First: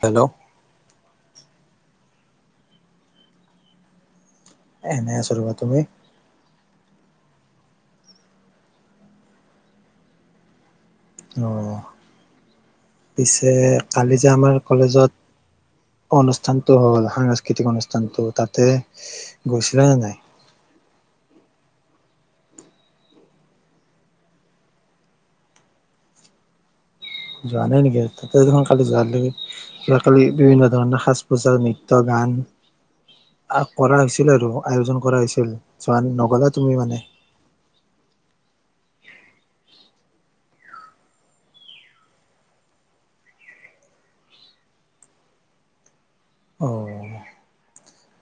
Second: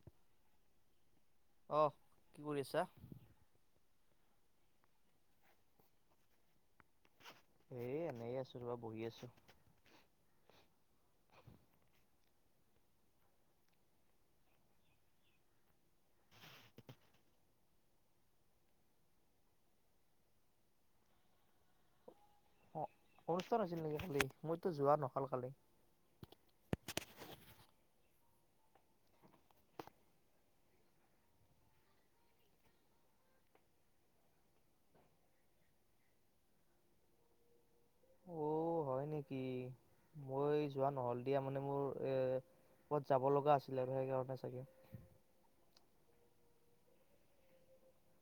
Hello. আহ কি কৰি আছা এনে আছ ৰবা তুমি এ এনেই আছো ৰবা বহি আছো অ', পিছে কালি যে আমাৰ কলেজত অনুষ্ঠানটো হ'ল সাংস্কৃতিক অনুষ্ঠানটো তাতে গৈছিলা নে নাই? অ অনুষ্ঠান হৈছিল নেকি খালি মইতো যোৱা নহাল কালি যোৱা নাই নেকি তাতে দে কালি যোৱৈকে যোৱ কালি বিভিন্ন ধৰণৰ সাজ পোজা নৃত্যয় গান কৰা হৈছিল আৰু আয়োজন কৰা হৈছিল যোৱা নগলা তুমি মানে অ হয় নেকি? মই যোৱা নহল দিয়া মানে মোৰ এ কত যাব লগা আছিলে সেই কাৰণে চাগে [unintelligible] অহ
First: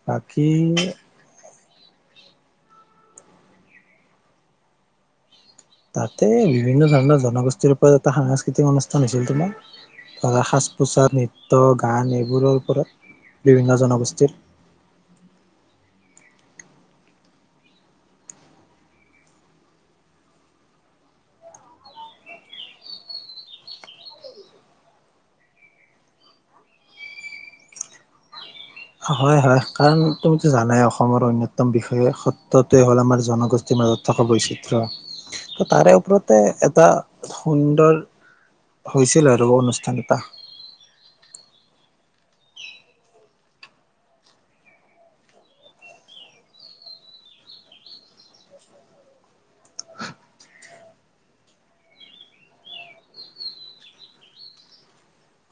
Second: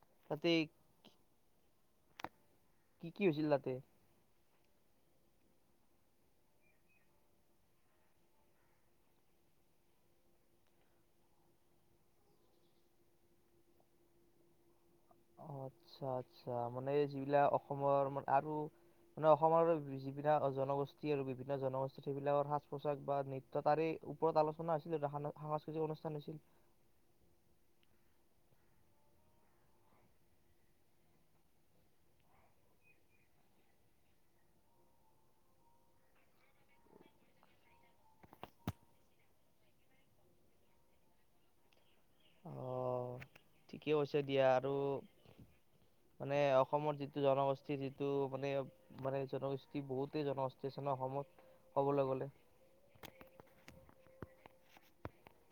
বাকী তাতে কি কি হৈছিল তাতে তাতে বিভিন্ন ধৰণৰ জনগোষ্ঠীৰ ওপৰত এটা সাংস্কৃতিক অনুষ্ঠান হৈছিল তোমাৰ। ধৰা সাজ- পোছাক নৃত্য -গান এইবোৰৰ ওপৰত বিভিন্ন জনগোষ্ঠীৰ আচ্ছা আচ্ছা মানে যিবিলাক অসমৰ মানে আৰু মানে অসমৰ যিবিলাক জনগোষ্ঠী আৰু বিভিন্ন জনগোষ্ঠী সেইবিলাকৰ সাজ পোছাক বা নৃত্য তাৰে ওপৰত আলোচনা হৈছিল আৰু সাংস্কৃতিক অনুষ্ঠান হৈছিল হয় হয় কাৰণ তুমিতো জানাই অসমৰ অন্যতম বিষয়ে সত্যটে হ'ল আমাৰ জনগোষ্ঠীৰ মাজত থকা বৈচিত্ৰ্য। তাৰে ওপৰতে এটা সুন্দৰ হৈছিল আৰু অনুষ্ঠান এটা। ঠিকেই কৈছা দিয়া আৰু মানে অসমত যিটো জনগোষ্ঠী যিটো মানে মানে জনগোষ্ঠী বহুতেই জনগোষ্ঠী আছে নহ অসমত ক'বলৈ গ'লে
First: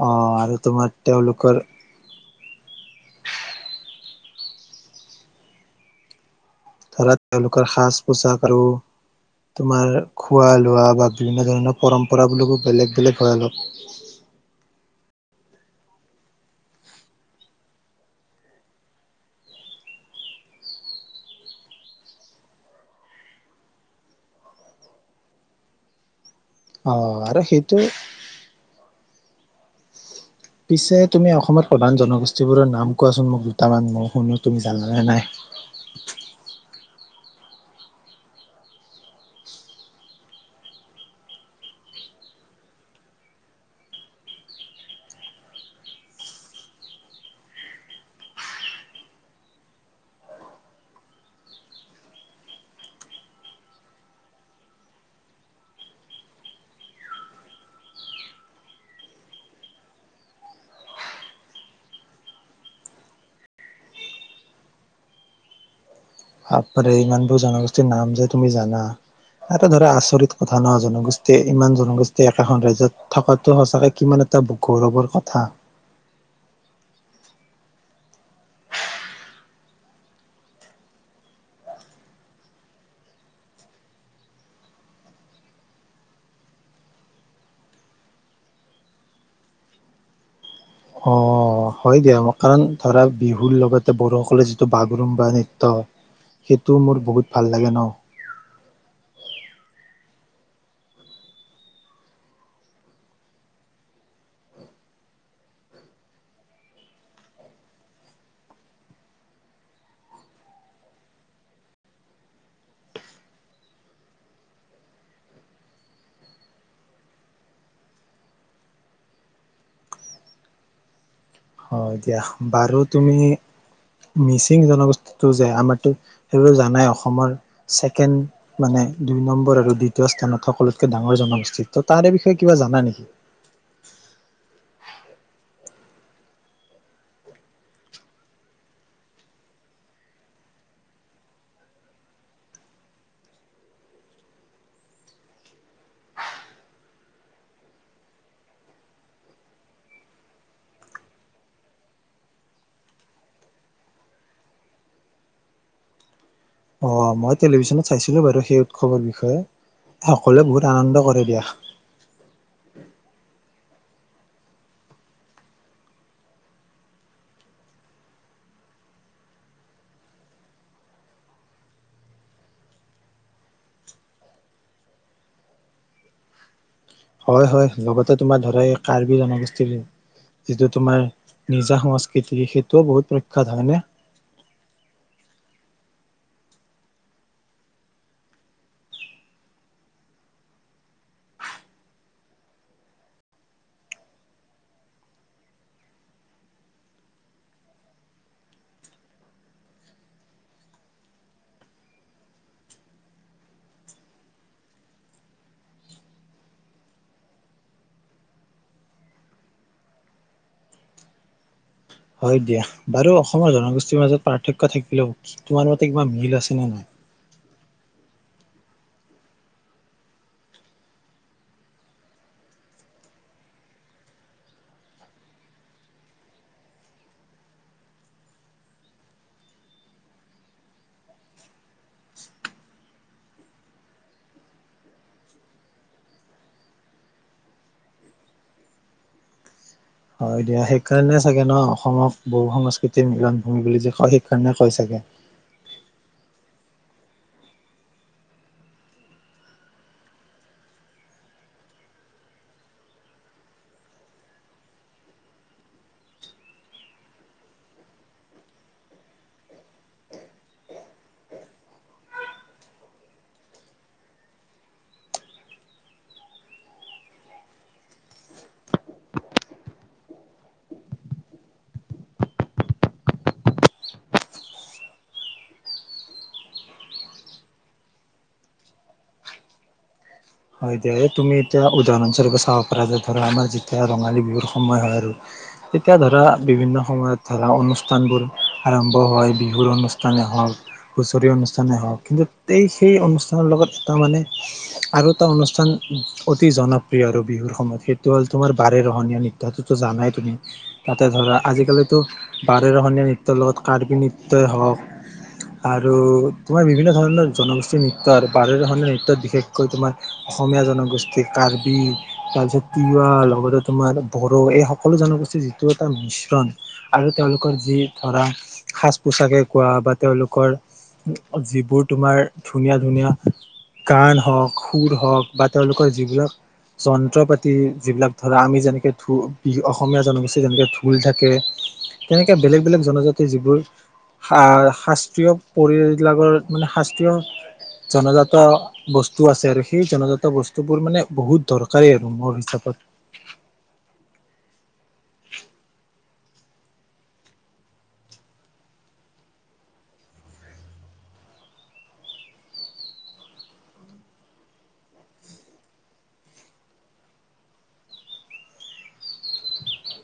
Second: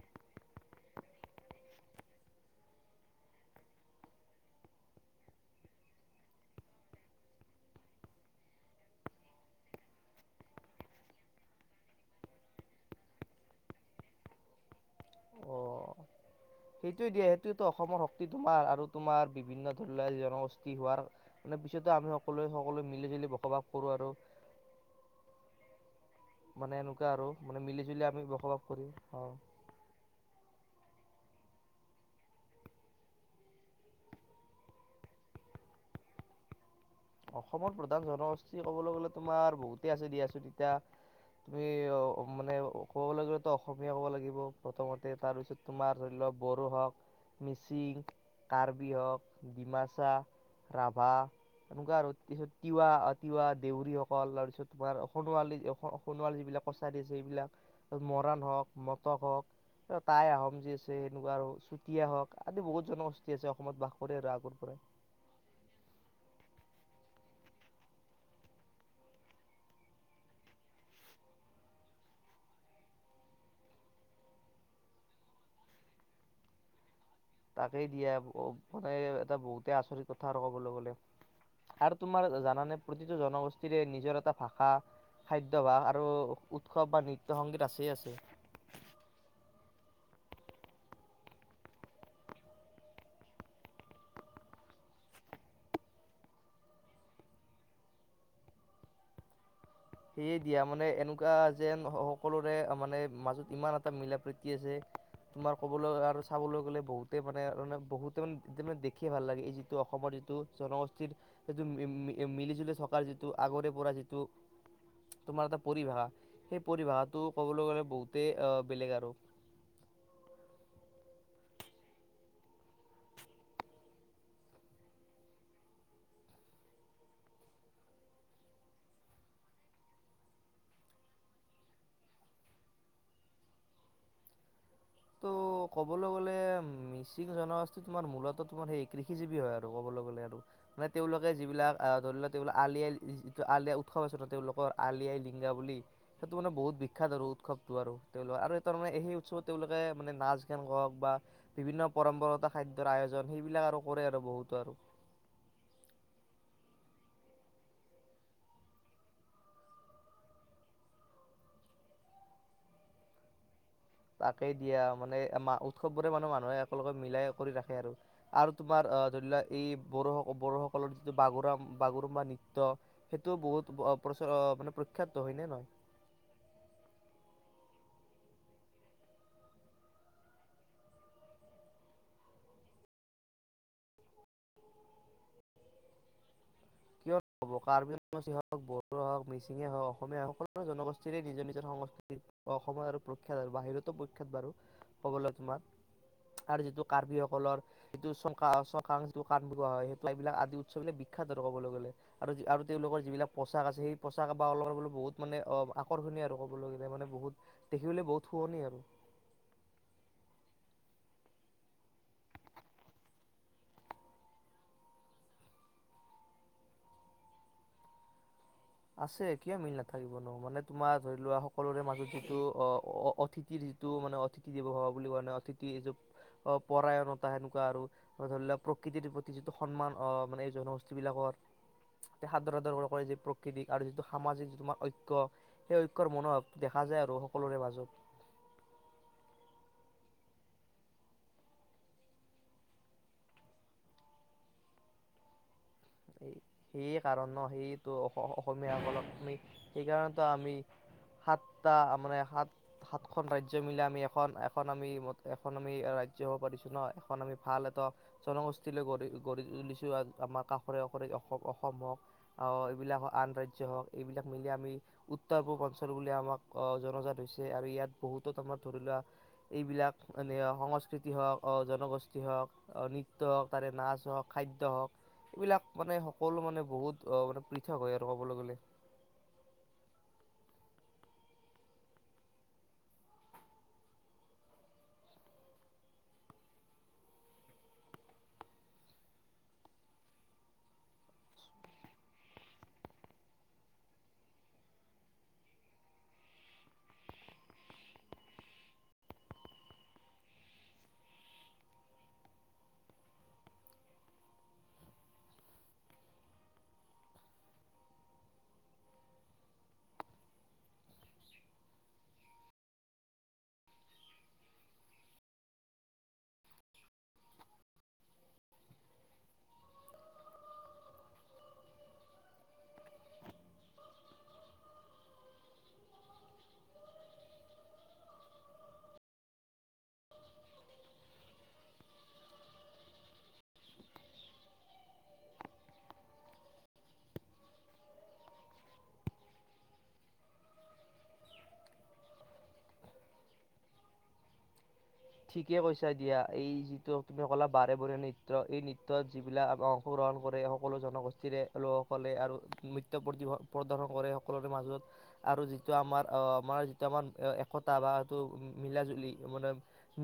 অহ আৰু তোমাৰ তেওঁলোকৰ ধৰা তেওঁলোকৰ সাজ -পোচাক আৰু তোমাৰ খোৱা লোৱা বা বিভিন্ন ধৰণৰ পৰম্পৰা বোৰ বেলেগ বেলেগ হয় অলপ অ' সেইটোৱে দিয়ে সেইটো অসমৰ শক্তি তোমাৰ আৰু তোমাৰ বিভিন্ন ধৰি লোৱা জনগোষ্ঠী হোৱাৰ মানে পিছতো আমি সকলোৱে সকলোৱে মিলি জুলি বসবাস কৰো আৰু মানে অ এনেকুৱা আৰু মানে সেইটো মিলি জুলি আমি বসবাস কৰো হয় পিছে তুমি অসমত প্ৰধান জনগোষ্ঠীবোৰৰ নাম কোৱাচোন মোক দুটামান মই শুনো তুমি জানানে নাই? অসমত প্ৰধান জনগোষ্ঠী ক'বলৈ গ'লে তোমাৰ বহুতে আছে দিয়াচোন তেতিয়া তুমি মানে ক'বলৈ গলে‌ অসমীয়া ক'ব লাগিব প্ৰথমতে তাৰপিছত তোমাৰ ধৰি লোৱা বড়ো হওঁক মিচিং, কাৰ্বি হওঁক ডিমাচা, ৰাভা এনেকুৱা আৰু তাৰপিছত তিৱা তিৱা দেউৰীসকল তাৰপিছত তোমাৰ সোণোৱালী সোণোৱাল যিবিলাক কছাৰী আছে এইবিলাক মৰাণ হওক মটক হওক টাই আহোম যি আছে এনেকুৱা আৰু চুতীয়া হওক আদি বহুত জনগোষ্ঠী আছে অসমত বাস কৰে আৰু আগৰ পৰাই। বাপৰে ইমানবোৰ জনগোষ্ঠীৰ নাম যে তুমি জানা এটা ধৰা আচৰিত কথা নহ জনগোষ্ঠীয়ে ইমান জনগোষ্ঠী একেখন ৰাজ্যত থকাতো সঁচাকে কিমান এটা গৌৰৱৰ কথা। তাকেই দিয়া মানে এটা বহুতে আচৰিত কথা আৰু ক'বলৈ গলে আৰু তোমাৰ জানানে প্ৰতিটো জনগোষ্ঠীৰে নিজৰ এটা ভাষা খাদ্য ভাস আৰু উৎসৱ বা নৃত্যৰ সংগীত আছেই আছেই অহ হয় দিয়া মই কাৰণ ধৰা বিহুৰ লগতে বড়োসকলে যিটো বাগৰুম বা নৃত্য‌সেইটো মোৰ বহুত ভাল লাগে নহ সেয়ে দিয়া মানে এনেকুৱা যেন সকলোৰে মানে মাজত ইমান এটা মিলা প্ৰীতি আছে তোমাৰ ক'বলৈ আৰু চাবলৈ গলে বহুতে মানে বহুতে মানে দেখি ভাল লাগে এই যিটো অসমৰ যিটো জনগোষ্ঠীৰ সিটো মিলি জুলি থকাৰ যিটো আগৰে পৰা যিটো তোমাৰ এটা পৰিভাষা, সেই পৰিভাষাটো ক'বলৈ গ'লে বহুতেই বেলেগ আৰু হয় দিয়া বাৰু তুমি মিচিং জনগোষ্ঠীটো যে আমাৰো সেইটো জানাই অসমৰ ছেকেণ্ড মানে দুই নম্বৰ আৰু দ্বিতীয় স্থানত সকলোতকে ডাঙৰ জনগোষ্ঠী। তহ তাৰে বিষয়ে কিবা জানা নেকি? ত' ক'বলৈ গ'লে মিচিং জনগোষ্ঠী তোমাৰ মূলত তোমাৰ সেই কৃষিজীৱী হয় আৰু ক'বলৈ গ'লে আৰু মানে তেওঁলোকে যিবিলাক ধৰি লোৱা আলি আই যিটো আলিয়াই উৎসৱ আছে নহ তেওঁলোকৰ আলি আই লৃগাং বুলি সেইটো মানে বহুত বিখ্যাত আৰু উৎসৱতটো আৰু তেওঁলোকৰ আৰু তাৰ মানে সেই উৎসৱত তেওঁলোকে মানে নাচ গান কওক বা বিভিন্ন পৰম্পৰাগত খাদ্যৰ আয়োজন সেইবিলাক আৰু কৰে আৰু বহুতৰ আৰু অহ মই টেলিভিশনত চাইছিলোঁ বাৰু সেই উৎসৱৰ বিষয়ে সকলোৱে বহুত আনন্দ কৰে দিয়া তাকে দিয়া মানে উৎসৱবোৰে মানুহ মানুহে একেলগে মিলাই কৰি ৰাখে আৰু আৰু তোমাৰ আহ ধৰি লোৱা এই বড়োস বড়োসকলৰ যিটো বাগুৰাম বাগুৰুম বা নৃত্য সেইটো‌ বহুত প্ৰচাৰ মানে প্ৰখ্যাত হয়নে নহয় হয় হয় লগতে তোমাৰ ধৰা এই কাৰ্বি জনগোষ্ঠীৰ যিটো তোমাৰ নিজা সংস্কৃতি সেইটোও বহুত প্ৰখ্যাত হয়নে? কিয় নহ'ব কাৰ্বি হওক বড়ো হওক মিচিঙে হওক অসমীয়া হওক সকলো জনগোষ্ঠীৰে নিজৰ নিজৰ সংস্কৃতি অসমত আৰু প্ৰখ্যাত আৰু বাহিৰতো প্ৰখ্যাত বাৰু ক'বলৈ তোমাৰ আৰু যিটো কাৰ্বি সকলৰ যিটো চ চকাং যিটো কাৰ্বি হয় সেই এইবিলাক আদি উৎসৱবিলাক বিখ্যাত ক'বলৈ গ'লে আৰু আৰু তেওঁলোকৰ যিবিলাক পোচাক আছে সেই পোচাক বা অলংকাৰ বোৰ বহুত মানে আকৰ্ষণীয় আৰু কবলৈ গ'লে মানে বহুত দেখিবলৈ বহুত শুৱনি আৰু হয় দিয়া বাৰু অসমৰ জনগোষ্ঠীৰ মাজত পাৰ্থক্য থাকিলেও তোমাৰ মতে কিবা মিল আছে নে নাই? আছে কিয় মিল নাথাকিব নু মানে তোমাৰ ধৰি লোৱা সকলোৰে মাজত যিটো অহ অতিথিৰ যিটো মানে অতিথি দেৱ ভাবা বুলি কোৱা নহ অতিথি এইটো পৰায়নতা সেনেকুৱা আৰু ধৰি লোৱা প্ৰকৃতিৰ প্ৰতি যিটো সন্মান অহ মানে এই জনগোষ্ঠী বিলাকৰ সাদৰ‌ সাদৰ‌ কৰে যে প্ৰাকৃতিক আৰু যিটো সামাজিক যিটো তোমাৰ ঐক্য সেই ঐক্যৰ মনোভাৱ দেখা যায় আৰু সকলোৰে মাজত হয় দিয়া সেইকাৰণে চাগে নহ অসমক বহু সংস্কৃতিৰ মিলন ভূমি বুলি যে কয় সেইকাৰণে কয় চাগে। সেই কাৰণ‌ সেইটো অসমীয়াসকলক আমি সেইকাৰণেতো আমি সাতটা মানে সাত সাতখন ৰাজ্য মিলি আমি এখন এখন আমি এখন আমি ৰাজ্য হব পাৰিছো ন এখন আমি ভাল এটা জনগোষ্ঠীলৈৈ গঢ়ি গঢ়ি তুলিছো আমাৰ কাষ কৰে কৰে অসম হওক আহ এইবিলাক আন ৰাজ্যৰ হওক এইবিলাক মিলি আমি উত্তৰ পূব অঞ্চল বুলি আমাক অহ জনজাত হৈছে আৰু ইয়াত বহুতো‌ আমাৰ ধৰি লোৱা এইবিলাক অহ সংস্কৃতি হওক অহ জনগোষ্ঠী হওক নৃত্য হওক তাৰে নাচ হওক খাদ্য হওক এইবিলাক মানে সকলো মানে বহুত অহ মানে পৃথক হয় আৰু ক'বলৈ গ'লে হয় দিয়া এতিয়া এই তুমি এতিয়া উদাহৰণস্বৰূপে চাব পাৰা যে ধৰা আমাৰ যেতিয়া ৰঙালী বিহুৰ সময় হয় আৰু তেতিয়া ধৰা বিভিন্ন সময়ত ধৰা অনুষ্ঠানবোৰ আৰম্ভ হয় বিহুৰ অনুষ্ঠানেই হওক, হুঁচৰি অনুষ্ঠানেই হওক কিন্তু এই সেই অনুষ্ঠানৰ লগত এটা মানে আৰু এটা অনুষ্ঠান অতি জনপ্ৰিয় আৰু বিহুৰ সময়ত সেইটো হ'ল তোমাৰ বাৰেৰহণীয়া নৃত্যটোতো জানাই তুমি তাতে ধৰা আজিকালিতো বাৰেৰহনীয়া নৃত্যৰ লগত কাৰ্বি নৃত্যই হওঁক আৰু তোমাৰ বিভিন্ন ধৰণৰ জনগোষ্ঠীৰ নৃত্য আৰু বাৰেৰহনীয়া নৃত্যত বিশেষকৈ তোমাৰ অসমীয়া জনগোষ্ঠী কাৰ্বি তাৰপিছত তিৱা লগতে তোমাৰ বড়ো এই সকলো জনগোষ্ঠীৰ যিটো এটা মিশ্ৰণ আৰু তেওঁলোকৰ যি ধৰা সাজ -পোচাকে কোৱা বা তেওঁলোকৰ যিবোৰ তোমাৰ ধুনীয়া ধুনীয়া গান হওক সুৰ হওক বা তেওঁলোকৰ যিবিলাক যন্ত্ৰ পাতি যিবিলাক ধৰা আমি যেনেকু‌ অসমীয়া জনগোষ্ঠীৰ যেনেকে ঢোল থাকে তেনেকে বেলেগ বেলেগ জনজাতিৰ যিবোৰ শাস্ত্ৰীয় পৰিলাগৰবিলাকৰ মানে শাস্ত্ৰীয় জনজাত বস্তু আছে আৰু সেই জনজাত বস্তুবোৰ মানে বহুত দৰকাৰী আৰু মোৰ হিচাপত ঠিকে কৈছা দিয়া এই যিটো তুমি কলা বাৰেবৰণীয়া নৃত্য এই নৃত্যত যিবিলাক অংশগ্ৰহণ কৰে সকলো জনগোষ্ঠীৰে লোকসকলে আৰু নৃত্য প্ৰদৰ্শন কৰে সকলোৰে মাজত আৰু যিটো আমাৰ অহ আমাৰ যিটো আমাৰ একতা বা এইটো মিলা জুলি মানে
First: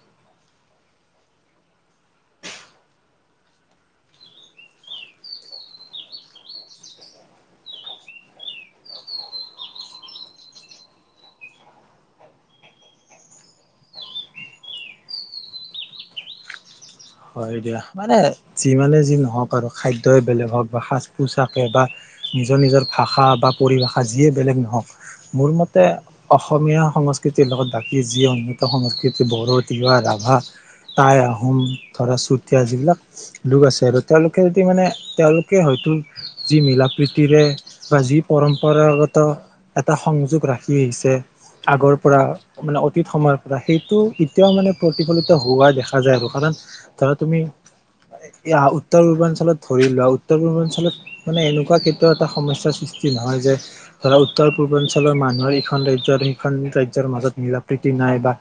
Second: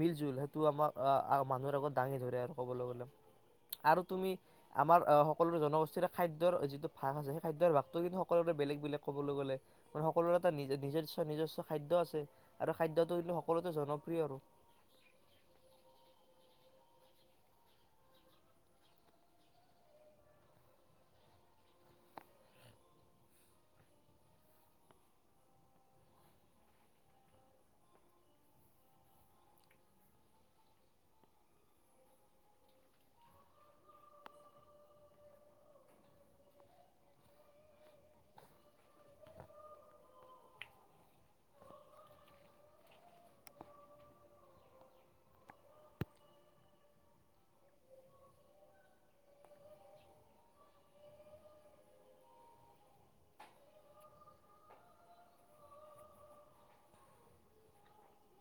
মিল জুল সেইটো আমাৰ মানুহৰ আগত দাঙি ধৰে আৰু ক'বলৈ গলে আৰু তুমি আমাৰ সকলোৰে জনগোষ্ঠীৰে খাদ্যৰ যিটো ভাগ আছে সেই খাদ্যৰ ভাগটো কিন্তু সকলোৰে বেলেগ বেলেগ কবলৈ গ'লে মান সকলোৰে এটা নিজস্ব নিজস্ব খাদ্য আছে আৰু খাদ্যটো কিন্তু সকলোতে জনপ্ৰিয় আৰু হয় দিয়া মানে যিমানে যি নহওক আৰু খাদ্যই বেলেগ হওক বা সাজ পোছাকে বা নিজৰ নিজৰ ভাষা বা পৰিভাষা যিয়ে বেলেগ নহওক মোৰ মতে অসমীয়া সংস্কৃতিৰ লগত বাকী যি অন্যতম সংস্কৃতি বড়ো, তিৱা, ৰাভা, টাই, আহোম ধৰা চুতীয়া যিবিলাক লোক আছে আৰু তেওঁলোকে যদি মানে তেওঁলোকে হয়তো যি মিল প্ৰীতিৰে বা যি পৰম্পৰাগত এটা সংযোগ ৰাখি আহিছে আগৰ পৰা মানে অতীত সময়ৰ পৰা সেইটো এতিয়াও মানে প্ৰতিফলিত হোৱা দেখা যায় আৰু কাৰণ ধৰা তুমি উত্তৰ পূৰ্বাঞ্চলত ধৰি লোৱা উত্তৰ পূৰ্বাঞ্চলত মানে এনেকুৱা কেতিয়াও এটা সমস্যাৰ সৃষ্টি নহয় যে ধৰা উত্তৰ পূৰ্বাঞ্চলৰ মানুহৰ ইখন ৰাজ্যত সিখন ৰাজ্যৰ মাজত মিল প্ৰীতি নাই বা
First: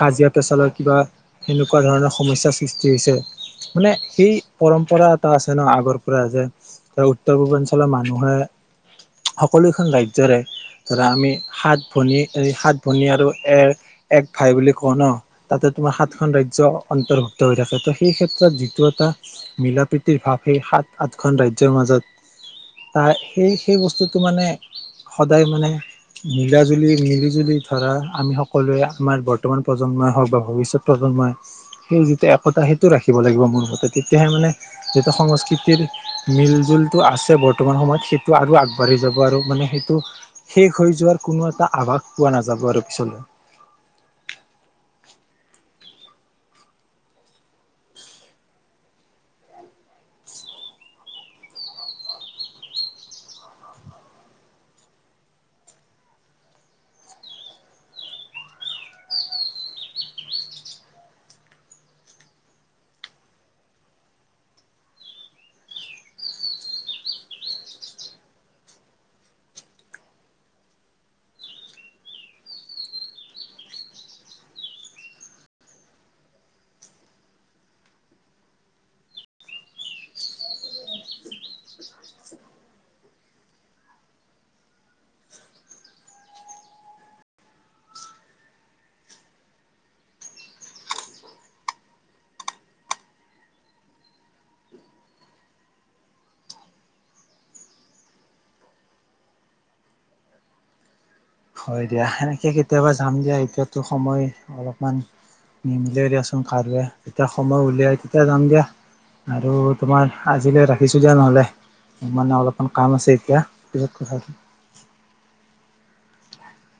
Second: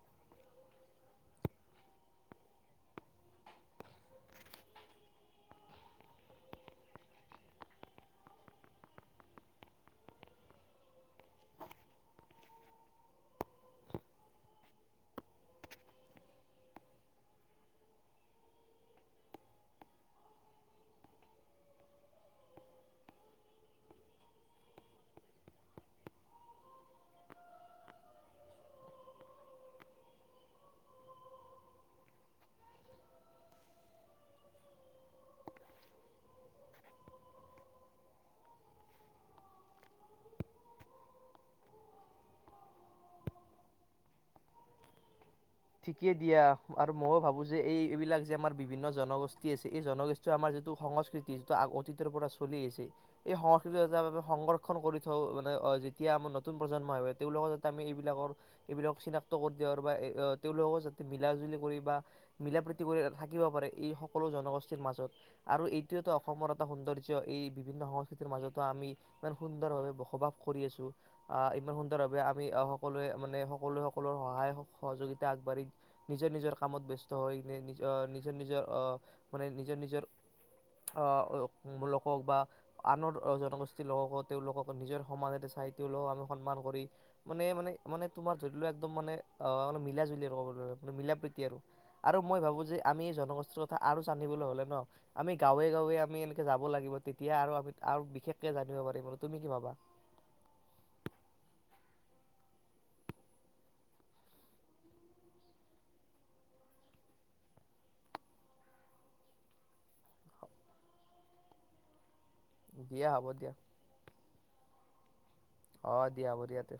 কাজিয়া -পেচালৰ কিবা সেনেকুৱা ধৰণৰ সমস্যা সৃষ্টি হৈছে মানে সেই পৰম্পৰা এটা আছে ন আগৰ পৰা যে ধৰা উত্তৰ পূৰ্বাঞ্চলৰ মানুহে সকলোখন ৰাজ্যৰে ধৰা আমি সাত ভনী এই সাত ভনী আৰু এ এক ভাই বুলি কওঁ নহ তাতে তোমাৰ সাতখন ৰাজ্য অন্তৰ্ভুক্ত হৈ থাকে তো সেই ক্ষেত্ৰত যিটো এটা মিলা প্ৰীতিৰ ভাৱ সেই সাত আঠখন ৰাজ্যৰ মাজত ত সেই সেই বস্তুটো মানে সদায় মানে মিলা জুলি মিলিজুলি ধৰা আমি সকলোৱে আমাৰ বৰ্তমান প্ৰজন্মই হওক বা ভৱিষ্যত প্ৰজন্মই সেই একতা সেইটো ৰাখিব লাগিব মোৰ মতে তেতিয়াহে মানে যিটো সংস্কৃতিৰ মিল জুলটো আছে বৰ্তমান সময়ত সেইটো আৰু আগবাঢ়ি যাব আৰু মানে সেইটো শেষ হৈ যোৱাৰ কোনো এটা আভাস পোৱা নাযাব আৰু পিছলৈ ঠিকে দিয়া আৰু ময়ো ভাবো যে এইবিলাক যে আমাৰ বিভিন্ন জনগো, ষ্ঠী আছে এই জনগোষ্ঠী আমাৰ যিটো সংস্কৃতি, যিটো অতীতৰ পৰা চলি আহিছে এই সংস্কৃতি য আমি সংৰক্ষন কৰি থওঁ মানে যেতিয়া আমাৰ নতুন প্ৰজন্মই হয় তেওঁলোকক যাতে আমি এইবিলাকৰ এইবিলাক চিনাক্ত কৰি দিয়া আৰু বা তেওঁলোককো যাতে মিলাাজুলি কৰি বা মিলা প্ৰীতি কৰি থাকিব পাৰে এই সকলো জনগোষ্ঠীৰ মাজত আৰু এইটোৱেতো অসমৰ এটা সৌন্দৰ্য্য এই বিভিন্ন সংস্কৃতিৰ মাজতো আমি ইমান সুন্দৰভাৱে বসবাস কৰি আছো আহ ইমান সুন্দৰভাৱে আমি সকলোৱে মানে সকলোৱে সকলোৰে সহায় সহযোগিত আগবাঢ়ি নিজৰ নিজৰ কামত ব্যাস্ত হৈজ নিজৰ নিজৰ আহ মানে নিজৰ নিজৰ আহ লোকক বা আনৰ জনগোষ্ঠীৰ লোককো তেওঁলোকক নিজৰ সমাজটা চাই তেওঁলোকক আমি সন্মান কৰি মানে মানে মানে তোমাৰ ধৰি লও একদম মানোন মিলা মিলা প্ৰতি আৰু আৰু মই ভাবো যে আমি জনগোষ্ঠীৰ কথা আৰু জানিবলৈ হলে ন আমি গাঁৱে গাঁৱে আমি এনেকে যাব লাগিব তেতিয়া আৰু আমি আৰু বিশেষকে জানিব পাৰিম আৰু তুমি কি ভাবা হয় দিয়া সেনেকে কেতিয়াবা যাম দিয়া এতিয়াতো সময় অলপমান নিমিলি দিয়াচোন কাৰে যেতিয়া সময় উলিয়াই তেতিয়া যাম দিয়া। আৰু তোমাৰ আজিলৈ ৰাখিছো দিয়া নহ'লে মানে অলপ অকণ কাম দিয়া আছে হ'ব এতিয়া দিয়া পিছত কথা পাতিম। অ দিয়া ব দিয়াতে